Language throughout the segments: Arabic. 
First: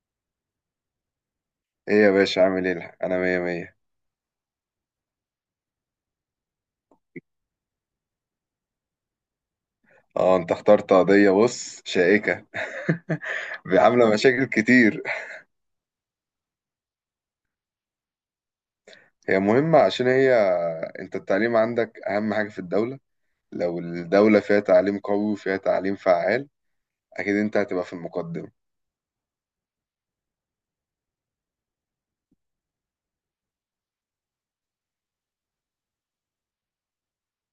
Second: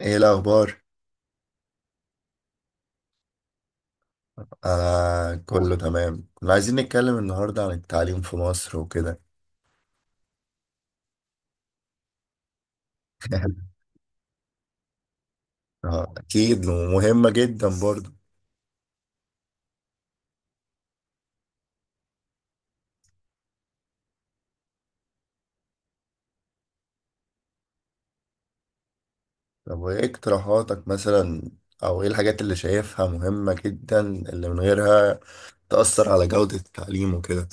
ايه الاخبار؟ ايه يا باشا عامل ايه؟ انا مية مية. انا كله تمام. كنا عايزين نتكلم النهارده عن التعليم في مصر وكده. اه انت اخترت قضية، بص، شائكة. عاملة مشاكل كتير. آه، اكيد ومهمه جدا برضه. هي مهمة عشان هي، انت التعليم عندك اهم حاجة في الدولة. لو الدولة فيها تعليم قوي وفيها تعليم فعال، اكيد انت هتبقى في المقدم. طب وايه اقتراحاتك مثلا، او ايه الحاجات اللي شايفها مهمه جدا اللي من غيرها تأثر على جوده التعليم وكده؟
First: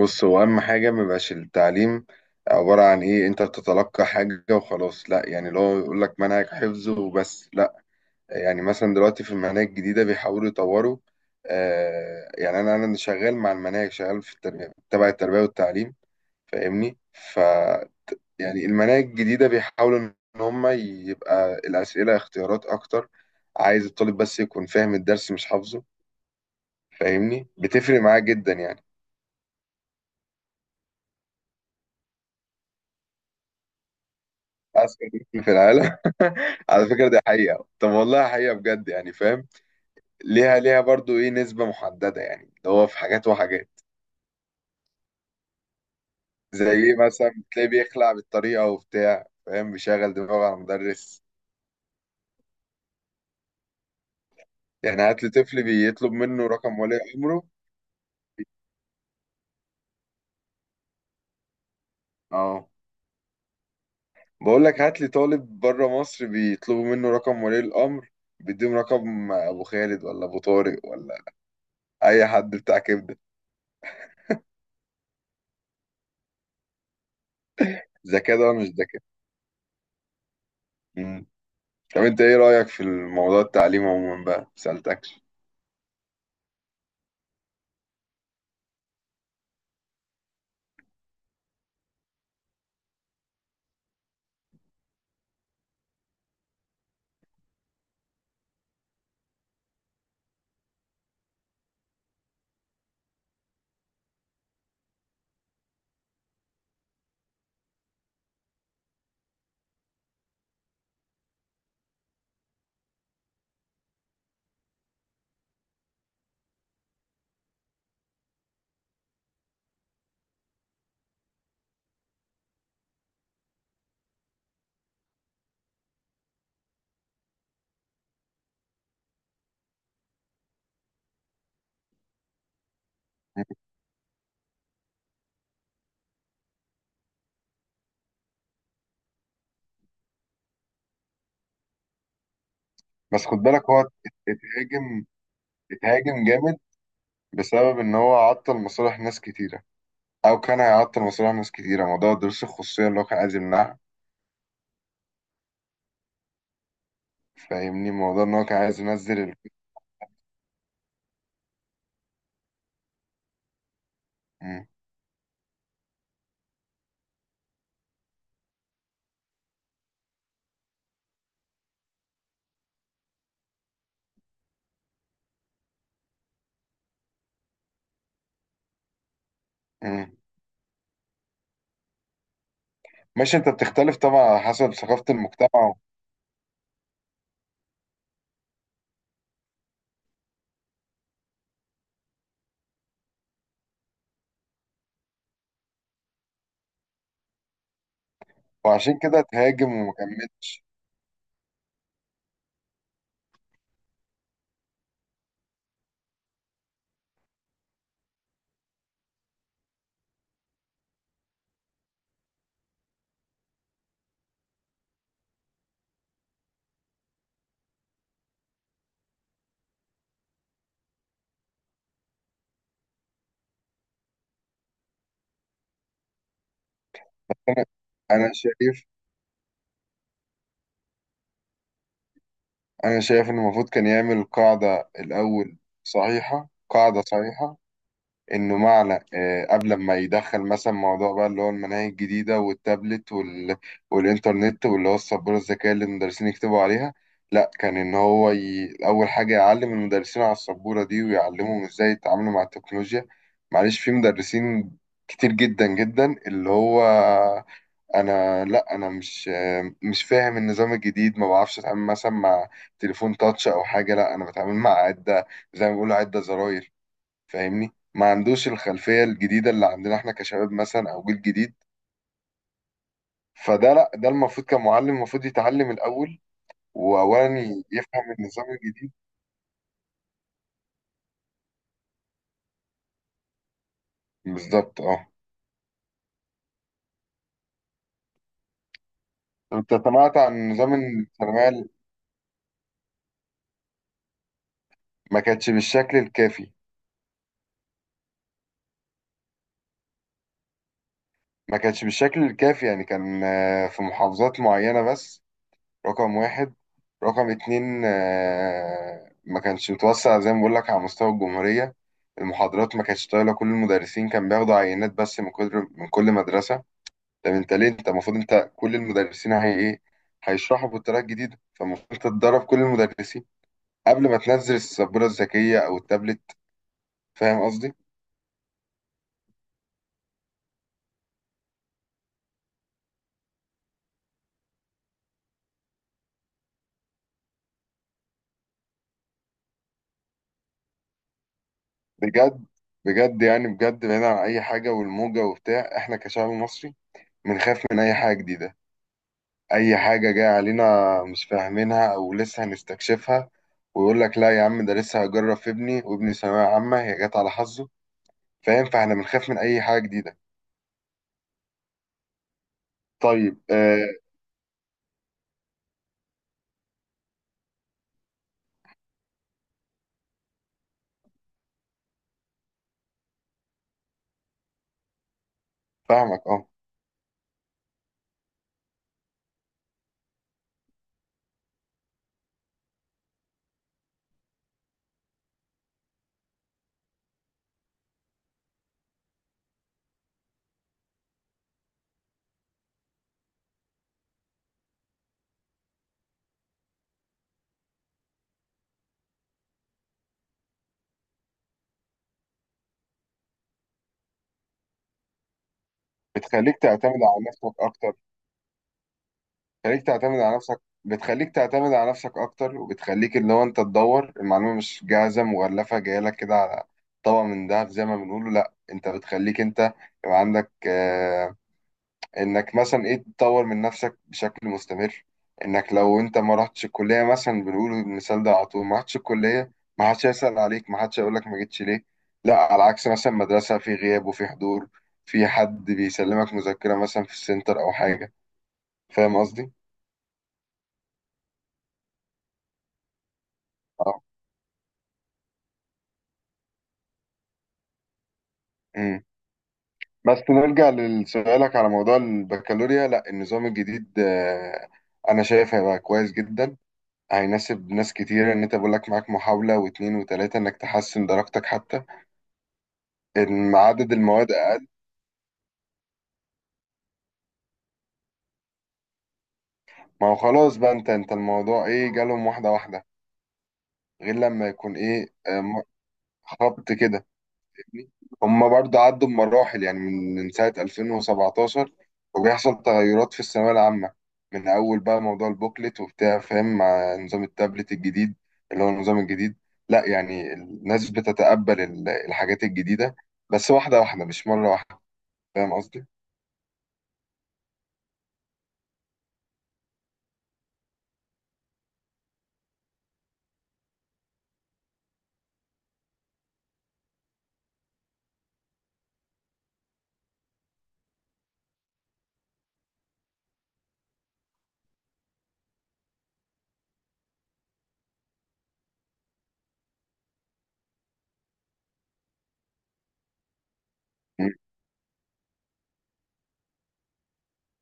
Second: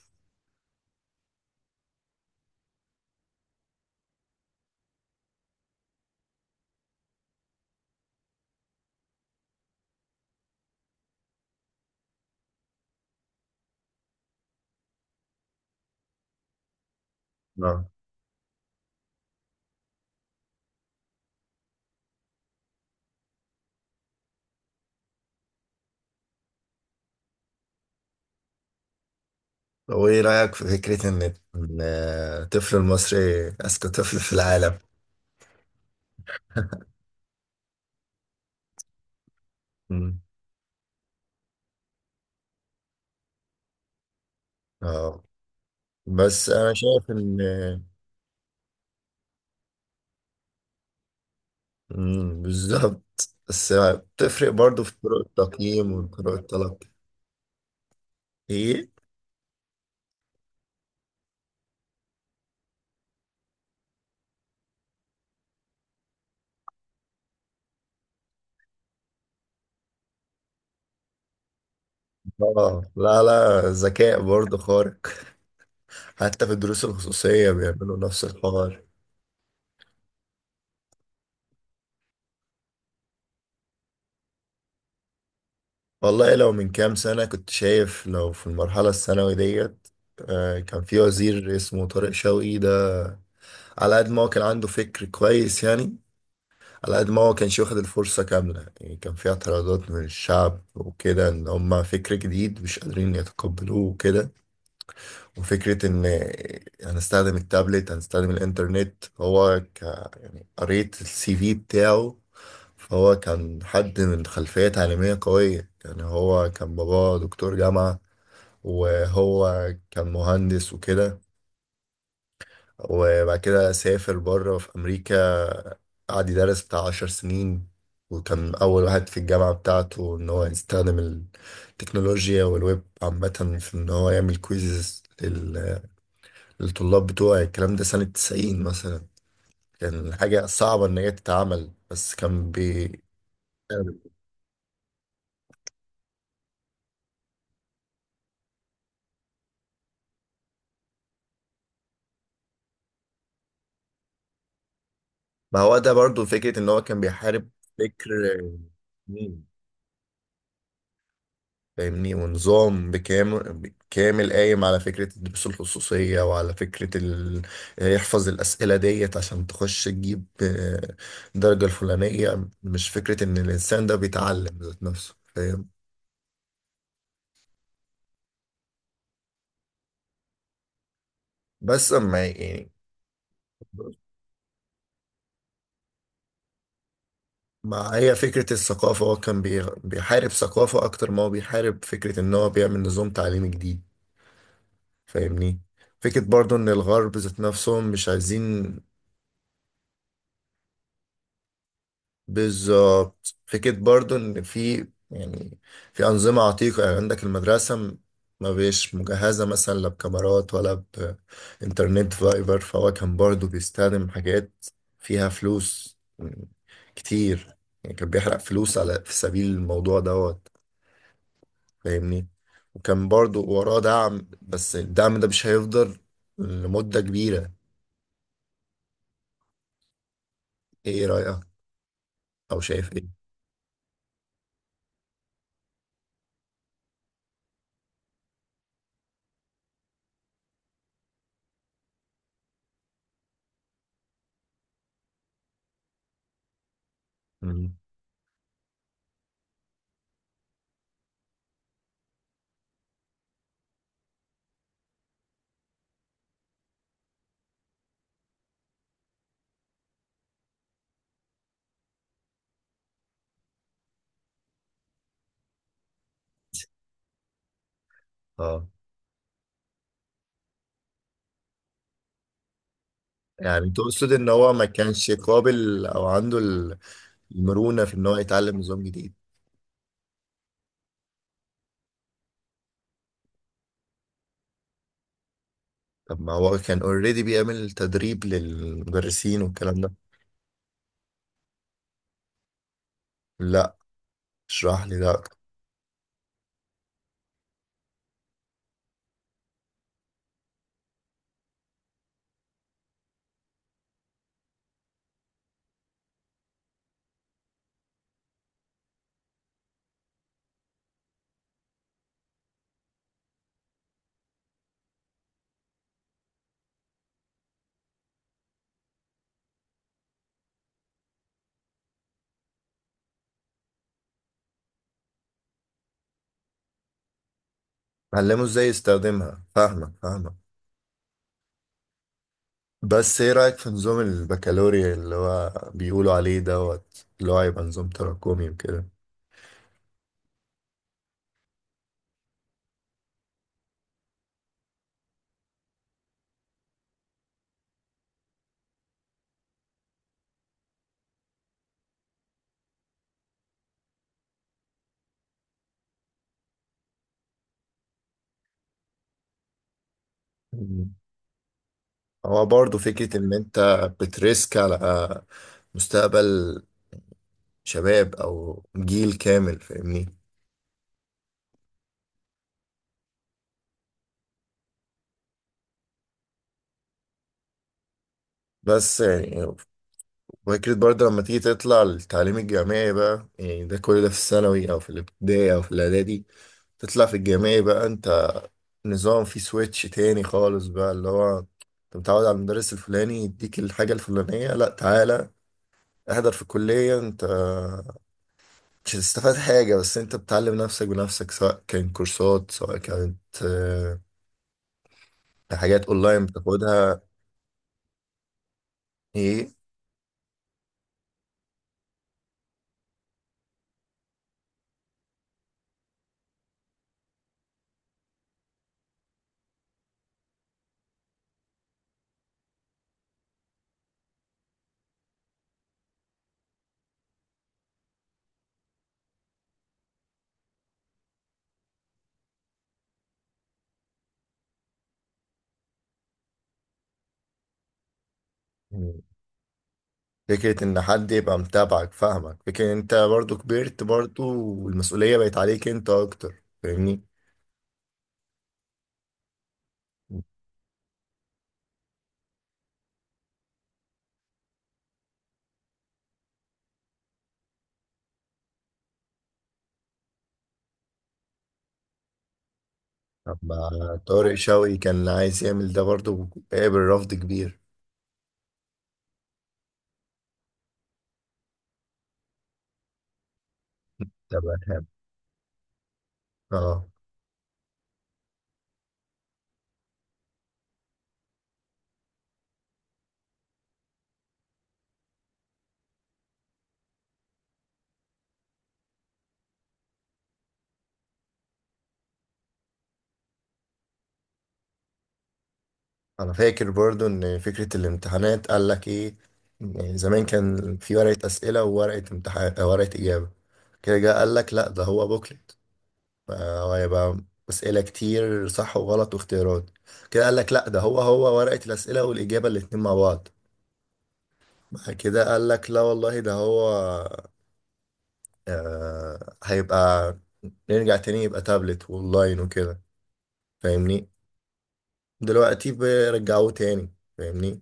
بص، هو اهم حاجة ميبقاش التعليم عبارة عن ايه، انت بتتلقى حاجة وخلاص، لا يعني اللي هو يقولك منهج حفظ وبس، لا. يعني مثلا دلوقتي في المناهج الجديدة بيحاولوا يطوروا. آه، يعني أنا شغال مع المناهج، شغال في التربية، تبع التربية والتعليم، فاهمني؟ ف آه. يعني المناهج الجديدة بيحاولوا إن هم يبقى الأسئلة اختيارات أكتر. عايز الطالب بس يكون فاهم الدرس، مش حافظه، فاهمني؟ بتفرق معاه جدا يعني. طب وايه رايك في فكره إن الطفل المصري اذكى طفل في العالم؟ أذكى طفل في العالم؟ على فكرة دي حقيقة، طب والله حقيقة بجد، يعني فاهم، مم. ليها برضو إيه نسبة محددة، يعني اللي هو في حاجات وحاجات. اه، بس زي انا ايه شايف مثلا؟ ان... بتلاقيه بيخلع بالطريقة وبتاع، فاهم؟ بيشغل دماغه على المدرس. بالظبط، بس بتفرق برضو في يعني طرق هات لي طفل التقييم بيطلب وطرق منه الطلب. رقم ولي أمره. ايه. اه، بقول لك هات لي طالب بره مصر بيطلبوا منه رقم ولي الأمر، بيديهم رقم أبو خالد ولا أبو طارق ولا أي حد بتاع اه، كبدة. لا لا، ذكاء برضو خارق، حتى في الدروس الخصوصية بيعملوا نفس ذكاء ده ولا مش الحوار. ذكاء؟ مم. طب أنت إيه رأيك في الموضوع، التعليم عموما بقى؟ ما سألتكش. والله لو من كام سنة كنت شايف لو في المرحلة الثانوي ديت، كان في وزير اسمه طارق شوقي ده، على قد ما هو كان عنده فكر كويس يعني، على قد ما هو كانش واخد الفرصة كاملة. يعني كان في اعتراضات من الشعب وكده، ان هما فكر جديد مش قادرين يتقبلوه وكده. وفكرة إن هنستخدم التابلت، هنستخدم الإنترنت. هو ك يعني قريت السي في بتاعه، فهو كان حد من خلفية تعليمية قوية. يعني هو كان باباه دكتور جامعة، وهو كان مهندس وكده، وبعد كده سافر بره في أمريكا، قعد يدرس بتاع عشر سنين، وكان أول واحد في الجامعة بتاعته إن هو يستخدم التكنولوجيا والويب عامة في إن هو يعمل كويزز الطلاب بتوعي. الكلام ده سنة 90 مثلا، كان حاجة صعبة إن هي تتعمل، بس كان بس خد بالك، هو اتهاجم، اتهاجم جامد بسبب إن هو عطل مصالح ناس كتيرة، او كان هيعطل مشروع ناس كتيره. موضوع دروس الخصوصيه اللي هو كان عايز يمنعها، ما هو ده برضو فكرة إن هو كان بيحارب فاهمني؟ فكر موضوع ان هو كان عايز ينزل ال... مين. فاهمني، ونظام بكامل كامل قايم مم. على فكرة الدروس الخصوصية وعلى فكرة يحفظ الأسئلة ديت عشان تخش تجيب درجة الفلانية، مش فكرة إن الإنسان ده بيتعلم ذات نفسه، فاهم. مم. بس أما يعني، ماشي، انت بتختلف طبعا على حسب ثقافه المجتمع. ما هي فكرة الثقافة، هو كان بيحارب ثقافة أكتر ما هو بيحارب فكرة إن هو بيعمل نظام تعليمي جديد. فاهمني، فكرة برضو إن الغرب ذات نفسهم مش عايزين. وعشان كده تهاجم وما كملش. بالظبط، فكرة برضو إن في، يعني، في أنظمة عتيقة. يعني عندك المدرسة ما بيش مجهزة مثلا، لا بكاميرات ولا بإنترنت فايبر. فهو كان برضو بيستخدم حاجات فيها فلوس كتير. يعني كان بيحرق فلوس على، في سبيل الموضوع دوت، فاهمني. وكان برضو وراه دعم، بس الدعم ده مش هيفضل لمدة كبيرة. انا شايف، ايه رأيك، او شايف انا ايه؟ شايف ان المفروض كان يعمل قاعده الاول، صحيحه، قاعده صحيحه، انه معنى آه، قبل ما يدخل مثلا موضوع بقى اللي هو المناهج الجديده والتابلت وال... والانترنت واللي هو السبوره الذكيه اللي المدرسين يكتبوا عليها. لا، مم. كان ان هو اول حاجه يعلم المدرسين على السبوره دي ويعلمهم ازاي يتعاملوا مع التكنولوجيا. معلش، في مدرسين كتير جدا جدا اللي هو، انا لا، انا مش آه، مش فاهم النظام الجديد، ما بعرفش اتعامل مثلا مع تليفون تاتش او حاجه، لا انا بتعامل مع عده، زي ما بيقولوا عده زراير، فاهمني؟ ما عندوش اه. الخلفية الجديدة اللي عندنا احنا كشباب مثلا او جيل جديد. يعني فده لا، ده تقصد ان المفروض هو ما كمعلم كانش المفروض يتعلم قابل او الاول، عنده واولا المرونة في ان يفهم هو النظام يتعلم نظام الجديد. جديد. بالظبط، اه. طب ما هو كان اوريدي بيعمل تدريب للمدرسين انت والكلام ده. سمعت عن نظام الثانوية ال-؟ لا. اشرح لي ده ما اكتر. كانش بالشكل الكافي، ما كانش بالشكل الكافي، يعني كان آه، في محافظات معينة بس. رقم واحد. رقم اتنين، آه، ما كانش متوسع زي ما بقول لك على مستوى الجمهورية. المحاضرات ما كانتش طايلة، كل المدرسين كان بياخدوا عينات بس كل من مدرسة. طب انت ليه؟ انت المفروض انت كل المدرسين هي ايه، هيشرحوا بالطريقه الجديده، فالمفروض انت تدرب كل المدرسين قبل ما تنزل السبوره الذكيه او التابلت. فاهم قصدي؟ علمه ازاي يستخدمها. فاهمك فاهمك. بس ايه رأيك في نظام البكالوريا اللي هو بيقولوا عليه دوت، اللي هو هيبقى نظام تراكمي وكده؟ بجد، بجد يعني، بجد بعيد عن اي حاجه والموجه وبتاع، احنا كشعب مصري بنخاف من اي حاجه جديده، اي حاجه جايه علينا مش فاهمينها او لسه هنستكشفها، ويقول لك لا يا عم ده لسه هجرب في ابني، وابني ثانويه عامه، هي جت على حظه. فاهم؟ فاحنا بنخاف من اي حاجه جديده. هو برضه فكرة إن طيب أنت آه. بتريسك على مستقبل شباب أو جيل كامل، فاهمني. فاهمك، اه. بس يعني فكرة برضه لما تيجي تطلع للتعليم الجامعي بقى، يعني ده كل ده في الثانوي أو في الابتدائي أو في الإعدادي. تطلع في الجامعي بقى أنت نظام فيه سويتش تاني خالص بقى. اللي هو أنت متعود على المدرس الفلاني يديك الحاجة الفلانية، لأ، تعالى احضر في الكلية. أنت مش هتستفاد حاجة، بس انت بتعلم نفسك بنفسك، سواء كان كورسات، سواء كانت آه، حاجات اونلاين بتخليك تعتمد بتاخدها. على نفسك اكتر، ايه. بتخليك تعتمد على نفسك، بتخليك تعتمد على نفسك اكتر، وبتخليك اللي هو انت تدور المعلومه، مش جاهزه مغلفه جايه لك كده على طبق من دهب زي ما بنقوله، لا انت بتخليك انت، يبقى عندك آه انك مثلا ايه تطور من نفسك بشكل مستمر، انك لو انت ما رحتش الكليه مثلا، بنقول المثال ده على طول، ما رحتش الكليه ما حدش هيسال عليك، ما حدش هيقول لك ما جيتش ليه. لا على عكس مثلا مدرسه، في غياب وفي حضور، في حد بيسلمك مذكره مثلا في السنتر او حاجه. يعني فاهم قصدي؟ فكرة ان حد يبقى متابعك، فاهمك. فكرة ان انت برضو كبرت اه. برضو، والمسؤولية بقت عليك انت اكتر، فاهمني. امم. بس نرجع لسؤالك على موضوع البكالوريا، لا النظام الجديد آه، انا شايف هيبقى كويس جدا، هيناسب ناس كتير، ان انت بقول لك معاك محاولة واتنين وتلاتة انك تحسن درجتك، حتى طب ان عدد المواد طارق اقل. شوقي كان عايز يعمل ده برضو قابل رفض كبير. ما هو خلاص بقى، انت الموضوع ايه؟ جالهم واحدة واحدة، غير لما يكون طب. ايه آه، م- خبط اه. كده. هم برضه عدوا بمراحل يعني، من سنة 2017 وبيحصل تغيرات في الثانوية العامة، من أول بقى موضوع البوكلت وبتاع، فاهم؟ مع نظام التابلت الجديد اللي هو النظام الجديد، لا يعني الناس بتتقبل ال- الحاجات الجديدة، بس واحدة واحدة مش مرة واحدة. فاهم قصدي؟ انا فاكر برضو ان فكرة الامتحانات قال لك ايه، إن زمان كان في ورقة اسئلة وورقة امتحان، ورقة اجابة. كده جه قال لك لا ده هو بوكلت، هو هيبقى اسئلة كتير صح وغلط واختيارات. كده قال لك لا ده هو ورقة الاسئلة والاجابة الاتنين مع بعض. بعد كده قال لك لا والله ده هو، هيبقى نرجع تاني، يبقى تابلت واونلاين وكده. فاهمني. دلوقتي بيرجعوه تاني. فاهمني.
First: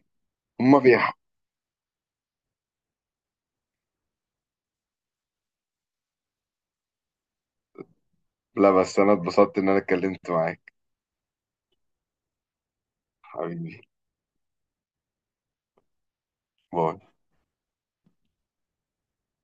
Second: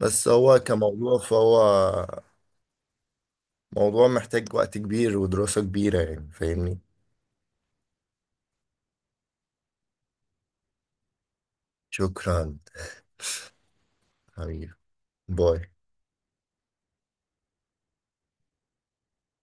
بس هو هم بيح- كموضوع، فهو موضوع محتاج وقت كبير ودراسة كبيرة، يعني. فاهمني. لا بس أنا اتبسطت إن أنا اتكلمت معاك. شكرا. حبيبي. حبيبي. باي. باي.